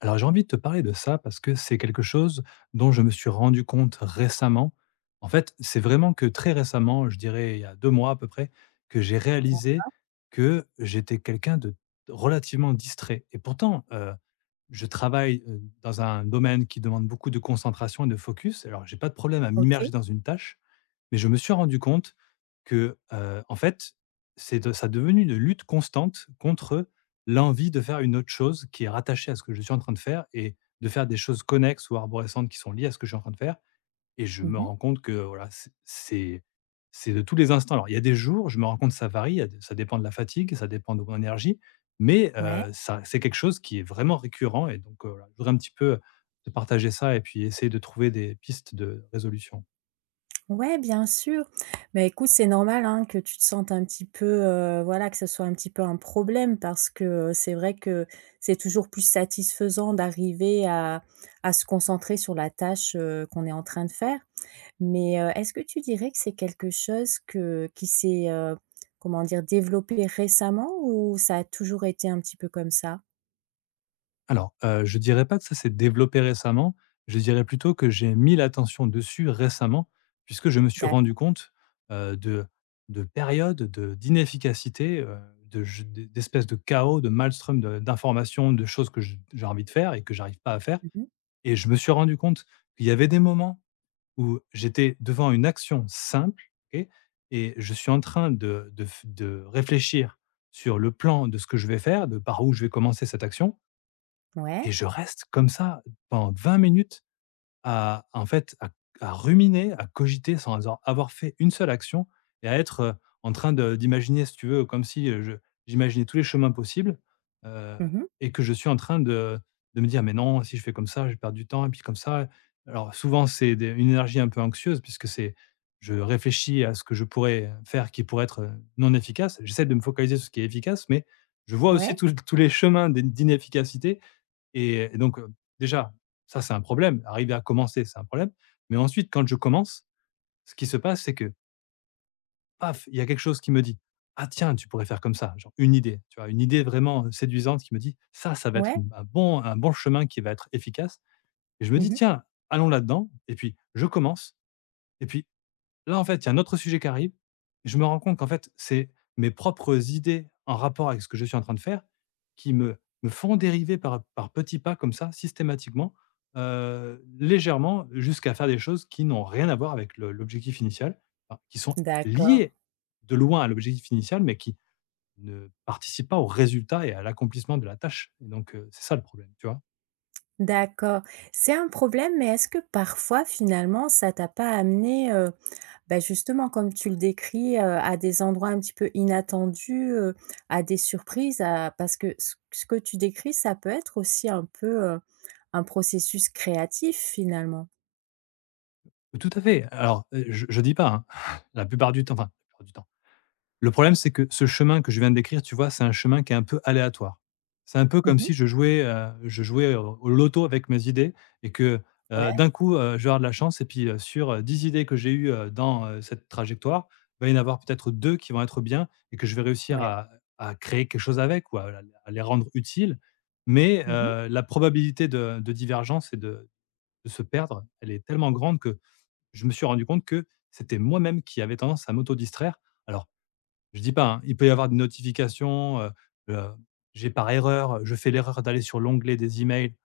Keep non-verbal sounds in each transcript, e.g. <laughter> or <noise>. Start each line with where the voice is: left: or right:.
left: Alors j'ai envie de te parler de ça parce que c'est quelque chose dont je me suis rendu compte récemment. En fait, c'est vraiment que très récemment, je dirais il y a 2 mois à peu près, que j'ai réalisé que j'étais quelqu'un de relativement distrait et pourtant, je travaille, dans un domaine qui demande beaucoup de concentration et de focus. Alors j'ai pas de problème à
right: OK.
left: m'immerger dans une tâche. Mais je me suis rendu compte que, en fait, c'est de ça est devenu une lutte constante contre l'envie de faire une autre chose qui est rattachée à ce que je suis en train de faire et de faire des choses connexes ou arborescentes qui sont liées à ce que je suis en train de faire et je me
right: Mmh.
left: rends compte que, voilà, c'est de tous les instants. Alors, il y a des jours, je me rends compte que ça varie, il y a des ça dépend de la fatigue, ça dépend de mon énergie, mais
right: Ouais.
left: ça c'est quelque chose qui est vraiment récurrent et donc voilà, je voudrais un petit peu te partager ça et puis essayer de trouver des pistes de résolution.
right: Ouais, bien sûr. Mais écoute, c'est normal, hein, que tu te sentes un petit peu, voilà, que ce soit un petit peu un problème parce que, c'est vrai que c'est toujours plus satisfaisant d'arriver à se concentrer sur la tâche, qu'on est en train de faire. Mais, est-ce que tu dirais que c'est quelque chose que qui s'est, comment dire? Développé récemment ou ça a toujours été un petit peu comme ça?
left: Alors, je dirais pas que ça s'est développé récemment, je dirais plutôt que j'ai mis l'attention dessus récemment, puisque je me suis rendu
right: D'accord.
left: compte, heu, de de périodes de d'inefficacité, de je d'e d'espèces de chaos, de maelstrom de d'informations, de choses que j'ai envie de faire et que j'arrive pas à faire
right: Mmh.
left: et je me suis rendu compte qu'il y avait des moments où j'étais devant une action simple, OK, et je suis en train de réfléchir sur le plan de ce que je vais faire, de par où je vais commencer cette action,
right: Ouais.
left: et je reste comme ça pendant 20 minutes à en fait, à ruminer, à cogiter sans asor avoir fait une seule action et à être, en train de d'imaginer, si tu veux, comme si, je j'imaginais tous les chemins possibles, heu
right: Mmh.
left: et que je suis en train de me dire: «Mais non, si je fais comme ça, je perds du temps et puis comme ça». Alors souvent, c'est des une énergie un peu anxieuse puisque c'est je réfléchis à ce que je pourrais faire qui pourrait être, non efficace. J'essaie de me focaliser sur ce qui est efficace, mais je vois aussi
right: Ouais.
left: tous les chemins d'inefficacité et donc, déjà, ça, c'est un problème. Arriver à commencer, c'est un problème. Mais ensuite, quand je commence, ce qui se passe, c'est que, paf, il y a quelque chose qui me dit: «Ah tiens, tu pourrais faire comme ça», genre une idée, tu vois? Une idée vraiment séduisante qui me dit: Ça va être
right: Ouais.
left: une un bon chemin qui va être efficace», et je me dis:
right: Mmh.
left: «Tiens, allons là-dedans», et puis je commence et puis là, en fait, il y a un autre sujet qui arrive. Je me rends compte qu'en fait, c'est mes propres idées en rapport avec ce que je suis en train de faire qui me font dériver par petits pas comme ça, systématiquement, légèrement, jusqu'à faire des choses qui n'ont rien à voir avec le l'objectif initial, enfin, qui sont
right: D'accord.
left: liées de loin à l'objectif initial, mais qui ne participent pas au résultat et à l'accomplissement de la tâche, et donc c'est ça le problème, tu vois?
right: D'accord. C'est un problème, mais est-ce que parfois, finalement, ça t'a pas amené, bah, justement, comme tu le décris, à des endroits un petit peu inattendus, à des surprises, à parce que ce que tu décris, ça peut être aussi un peu, un processus créatif, finalement?
left: Tout à fait. Alors, je dis pas, hein, <laughs> la plupart du temps, enfin, la plupart du temps, le problème, c'est que ce chemin que je viens de décrire, tu vois, c'est un chemin qui est un peu aléatoire. C'est un peu comme
right: Mmh.
left: si je jouais, je jouais au loto avec mes idées et que,
right: Ouais,
left: d'un coup, je vais avoir de la chance, et puis, sur, 10 idées que j'ai eues, dans, cette trajectoire, il va y en avoir peut-être 2 qui vont être bien et que je vais réussir
right: ouais.
left: à créer quelque chose avec, ou à les rendre utiles. Mais,
right: Mmh mh.
left: la probabilité de divergence et de se perdre, elle est tellement grande que je me suis rendu compte que c'était moi-même qui avait tendance à m'auto distraire. Alors, je dis pas, hein, il peut y avoir des notifications, heu, j'ai par erreur je fais l'erreur d'aller sur l'onglet des emails,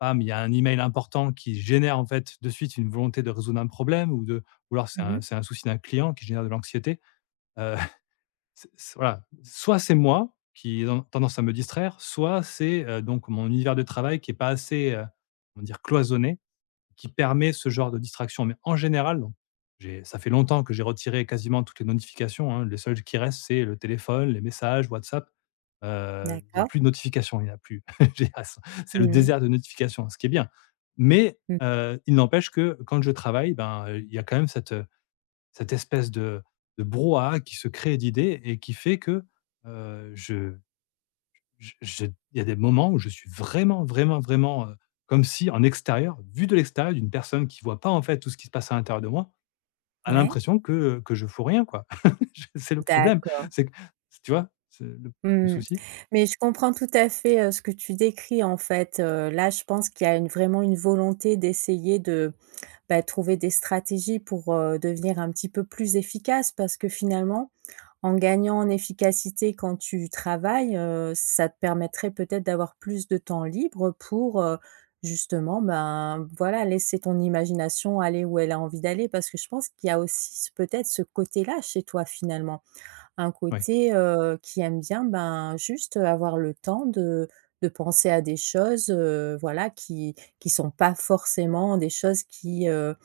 left: bam, il y a un email important qui génère en fait de suite une volonté de résoudre un problème, ou de ou alors
right: Mmh.
left: c'est un souci d'un client qui génère de l'anxiété. Heu, <laughs> c'est voilà, soit c'est moi qui ai tendance à me distraire, soit c'est, donc mon univers de travail qui est pas assez, on va dire cloisonné, qui permet ce genre de distraction. Mais en général, non. Ça fait longtemps que j'ai retiré quasiment toutes les notifications, hein. Les seules qui restent, c'est le téléphone, les messages, WhatsApp. Il n'y a
right: D'accord.
left: plus de notifications, il n'y en a plus. <laughs> J'ai- c'est le
right: Mmh.
left: désert de notifications, ce qui est bien. Mais
right: Mmh.
left: il n'empêche que quand je travaille, ben, il y a quand même cette, cette espèce de brouhaha qui se crée d'idées et qui fait que je, J j'ai il y a des moments où je suis vraiment, vraiment, vraiment, comme si en extérieur, vu de l'extérieur, d'une personne qui voit pas, en fait, tout ce qui se passe à l'intérieur de moi, a
right: Ouais.
left: l'impression que je fous rien, quoi. <laughs> Je C'est le problème.
right: D'accord.
left: C'est que tu vois? C'est le
right: Mmh.
left: souci?
right: Mais je comprends tout à fait, ce que tu décris, en fait, là, je pense qu'il y a une vraiment une volonté d'essayer de bah, trouver des stratégies pour, devenir un petit peu plus efficace parce que finalement, en gagnant en efficacité quand tu travailles, ça te permettrait peut-être d'avoir plus de temps libre pour, justement, ben, voilà, laisser ton imagination aller où elle a envie d'aller. Parce que je pense qu'il y a aussi ce peut-être ce côté-là chez toi finalement. Un
left: Oui,
right: côté, qui aime bien, ben, juste, avoir le temps de penser à des choses, voilà, qui sont pas forcément des choses qui, heu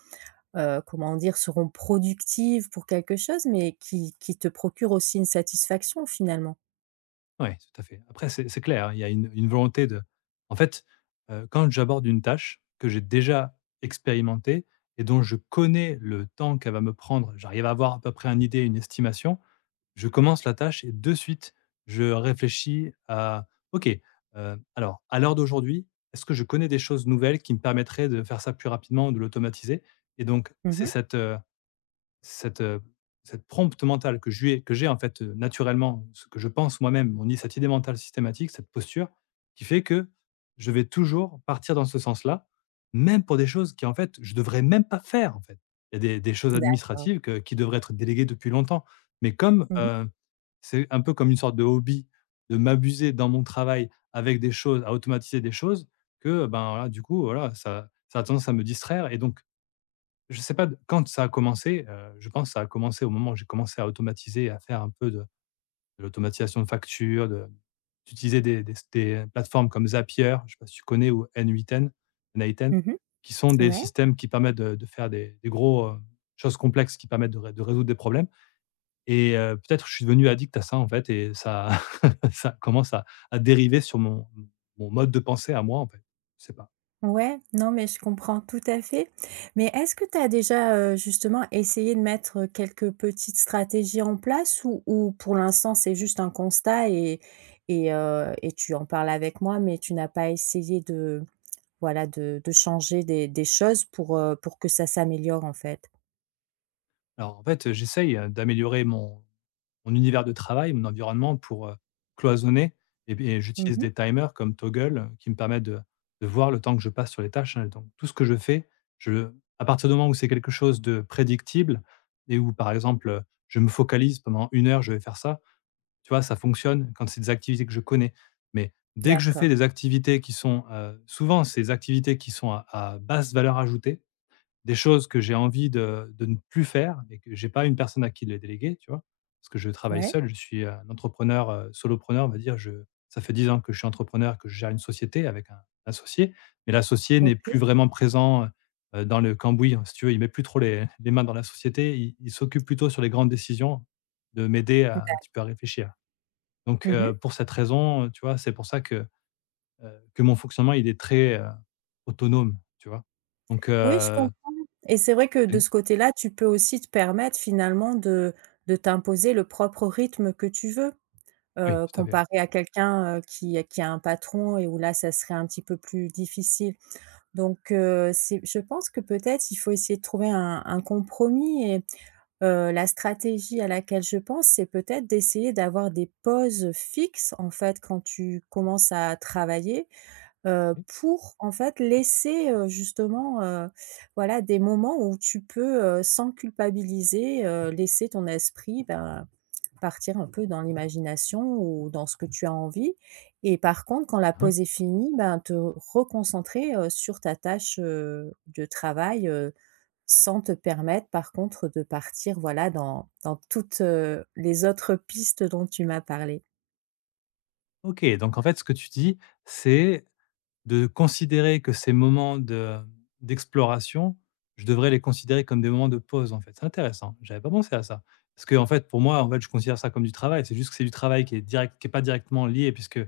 right: heu, comment dire? Seront productives pour quelque chose, mais qui te procurent aussi une satisfaction finalement.
left: oui, tout à fait. Après c'est clair, hein, il y a une volonté de en fait, quand j'aborde une tâche que j'ai déjà expérimentée et dont je connais le temps qu'elle va me prendre, j'arrive à avoir à peu près une idée, une estimation. Je commence la tâche et de suite, je réfléchis à OK, alors à l'heure d'aujourd'hui, est-ce que je connais des choses nouvelles qui me permettraient de faire ça plus rapidement ou de l'automatiser? Et donc c'est
right: Mmh.
left: cette, cette, heu, cette prompte mentale que je lui que j'ai en fait, naturellement, ce que je pense moi-même, on dit cette idée mentale systématique, cette posture qui fait que je vais toujours partir dans ce sens-là, même pour des choses qui en fait je devrais même pas faire en fait. Il y a des choses
right: D'accord.
left: administratives que qui devraient être déléguées depuis longtemps. Mais comme,
right: Mmh mh.
left: c'est un peu comme une sorte de hobby de m'abuser dans mon travail avec des choses à automatiser des choses que, ben, voilà, du coup, voilà, ça a tendance à me distraire, et donc je sais pas d quand ça a commencé, je pense que ça a commencé au moment où j'ai commencé à automatiser, à faire un peu de l'automatisation de factures, de d'utiliser des plateformes comme Zapier, je sais pas si tu connais, ou N8N, N8N,
right: Mmh.
left: qui sont des
right: Ouais.
left: systèmes qui permettent de faire des gros, choses complexes qui permettent de résoudre des problèmes, et peut-être je suis devenu addict à ça en fait, et ça <laughs> ça commence à dériver sur mon mode de pensée à moi en fait, je sais pas.
right: Ouais, non, mais je comprends tout à fait. Mais est-ce que tu as déjà, justement essayé de mettre, quelques petites stratégies en place ou pour l'instant c'est juste un constat et et tu en parles avec moi, mais tu n'as pas essayé de, voilà, de changer des choses pour que ça s'améliore, en fait?
left: Alors en fait, j'essaye, d'améliorer mon univers de travail, mon environnement pour, cloisonner, et beh, j'utilise
right: Mmh.
left: des timers comme Toggle, qui me permettent de voir le temps que je passe sur les tâches, hein, donc tout ce que je fais, je à partir du moment où c'est quelque chose de prédictible et où par exemple, je me focalise pendant une heure, je vais faire ça, tu vois? Ça fonctionne quand c'est des activités que je connais, mais dès que je fais
right: D'accord.
left: des activités qui sont, ces activités qui sont à basse valeur ajoutée, des choses que j'ai envie de ne plus faire et que j'ai pas une personne à qui les déléguer, tu vois? Parce que je travaille
right: Ouais,
left: seul, je suis, un entrepreneur, solopreneur, on va dire. Je Ça fait 10 ans que je suis entrepreneur, que je gère une société avec un associé, mais l'associé n'est
right: OK.
left: plus vraiment présent, dans le cambouis, hein, si tu veux. Il met plus trop les mains dans la société. Il s'occupe plutôt sur les grandes décisions de m'aider à
right: D'a
left: un petit peu à réfléchir. Donc
right: mmh.
left: pour cette raison, tu vois, c'est pour ça que mon fonctionnement, il est très, autonome, tu vois? Donc
right: Oui, je comprends et c'est vrai que de ce côté-là, tu peux aussi te permettre finalement de t'imposer le propre rythme que tu veux.
left: oui, tout à fait.
right: Comparé à quelqu'un, qui a un patron et où là, ça serait un petit peu plus difficile. Donc c'est je pense que peut-être il faut essayer de trouver un compromis et la stratégie à laquelle je pense, c'est peut-être d'essayer d'avoir des pauses fixes, en fait, quand tu commences à travailler,
left: Mmh.
right: pour, en fait, laisser, justement, voilà, des moments où tu peux, sans culpabiliser, laisser ton esprit, ben partir un peu dans l'imagination ou dans ce que tu as envie et par contre, quand la
left: Hein.
right: pause est finie, ben, te reconcentrer, sur ta tâche, de travail, sans te permettre par contre de partir, voilà, dans toutes, les autres pistes dont tu m'as parlé?
left: OK, donc en fait, ce que tu dis, c'est, de considérer que ces moments de d'exploration, je devrais les considérer comme des moments de pause, en fait. C'est intéressant, j'avais pas pensé à ça. Parce que en fait, pour moi, en fait, je considère ça comme du travail. C'est juste que c'est du travail qui est pas directement lié puisque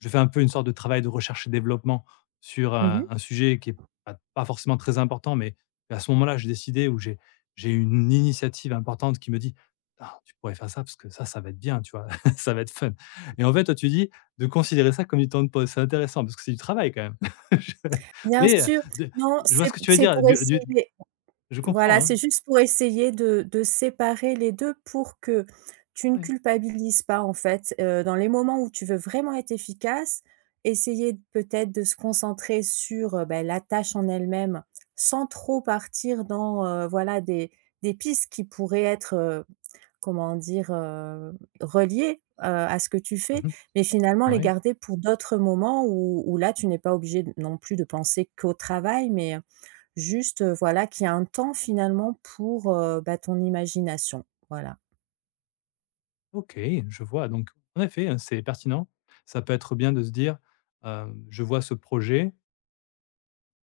left: je fais un peu une sorte de travail de recherche et développement sur
right: Mmh.
left: un sujet qui est pas forcément très important, mais à ce moment-là, j'ai décidé où j'ai une initiative importante qui me dit: «Ah, tu pourrais faire ça parce que ça va être bien, tu vois? <laughs> Ça va être fun», et en fait, toi, tu dis: de considérer ça comme du temps de pause. C'est intéressant parce que c'est du travail quand même. <laughs> Je
right: Bien
left: mais,
right: sûr.
left: de
right: Non,
left: Je vois ce que tu veux
right: c'est
left: dire,
right: pour
left: du
right: essayer
left: je
right: voilà,
left: comprends, hein.
right: c'est juste pour essayer de séparer les 2 pour que tu ne
left: Ouais.
right: culpabilises pas, en fait. Dans les moments où tu veux vraiment être efficace, essayer peut-être de se concentrer sur, bah, la tâche en elle-même, sans trop partir dans, voilà des pistes qui pourraient être, comment dire? Reliées, à ce que tu fais,
left: Mmh.
right: mais finalement les
left: Ouais.
right: garder pour d'autres moments où là tu n'es pas obligé d non plus de penser qu'au travail, mais juste, voilà, qu'il y a un temps finalement pour, bah, ton imagination, voilà.
left: OK, je vois donc en effet, hein, c'est pertinent. Ça peut être bien de se dire, hem: «Je vois ce projet,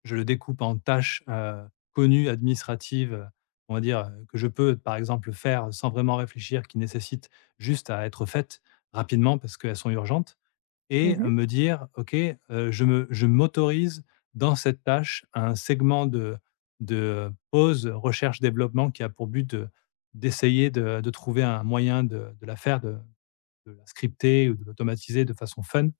left: je le découpe en tâches, connues, administratives, on va dire, que je peux par exemple faire sans vraiment réfléchir, qui nécessitent juste à être faites rapidement parce qu'elles sont urgentes». Et
right: Mmh.
left: me dire: «OK, je m'autorise dans cette tâche un segment de pause recherche développement» qui a pour but de d'essayer de trouver un moyen de la faire, de la scripter ou de l'automatiser de façon fun,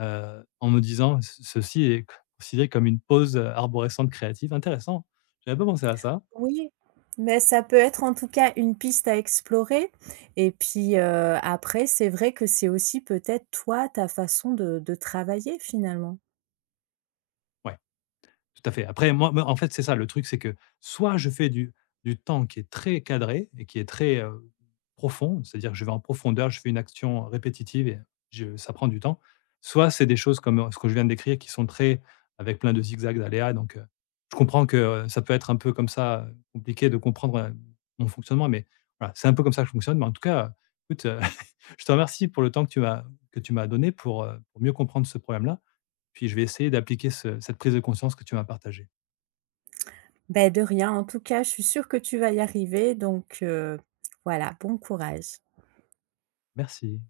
left: en me disant «Ce «ceci est considéré comme une pause arborescente créative». Intéressant, j'avais pas pensé à ça.
right: Oui, mais ça peut être en tout cas une piste à explorer et puis, après c'est vrai que c'est aussi peut-être toi, ta façon de travailler finalement.
left: Ouais. Tout à fait. Après, moi, en fait, c'est ça le truc, c'est que soit je fais du temps qui est très cadré et qui est très, profond, c'est-à-dire je vais en profondeur, je fais une action répétitive et je ça prend du temps. Soit c'est des choses comme, ce que je viens de décrire qui sont très avec plein de zigzags, d'aléas, donc, je comprends que, ça peut être un peu comme ça, compliqué de comprendre, mon fonctionnement, mais voilà, c'est un peu comme ça que je fonctionne. Mais en tout cas, écoute, <laughs> je te remercie pour le temps que tu m'as donné pour mieux comprendre ce problème-là. Puis je vais essayer d'appliquer ce cette prise de conscience que tu m'as partagée.
right: Ben de rien. En tout cas, je suis sûre que tu vas y arriver, donc voilà, bon courage.
left: Merci.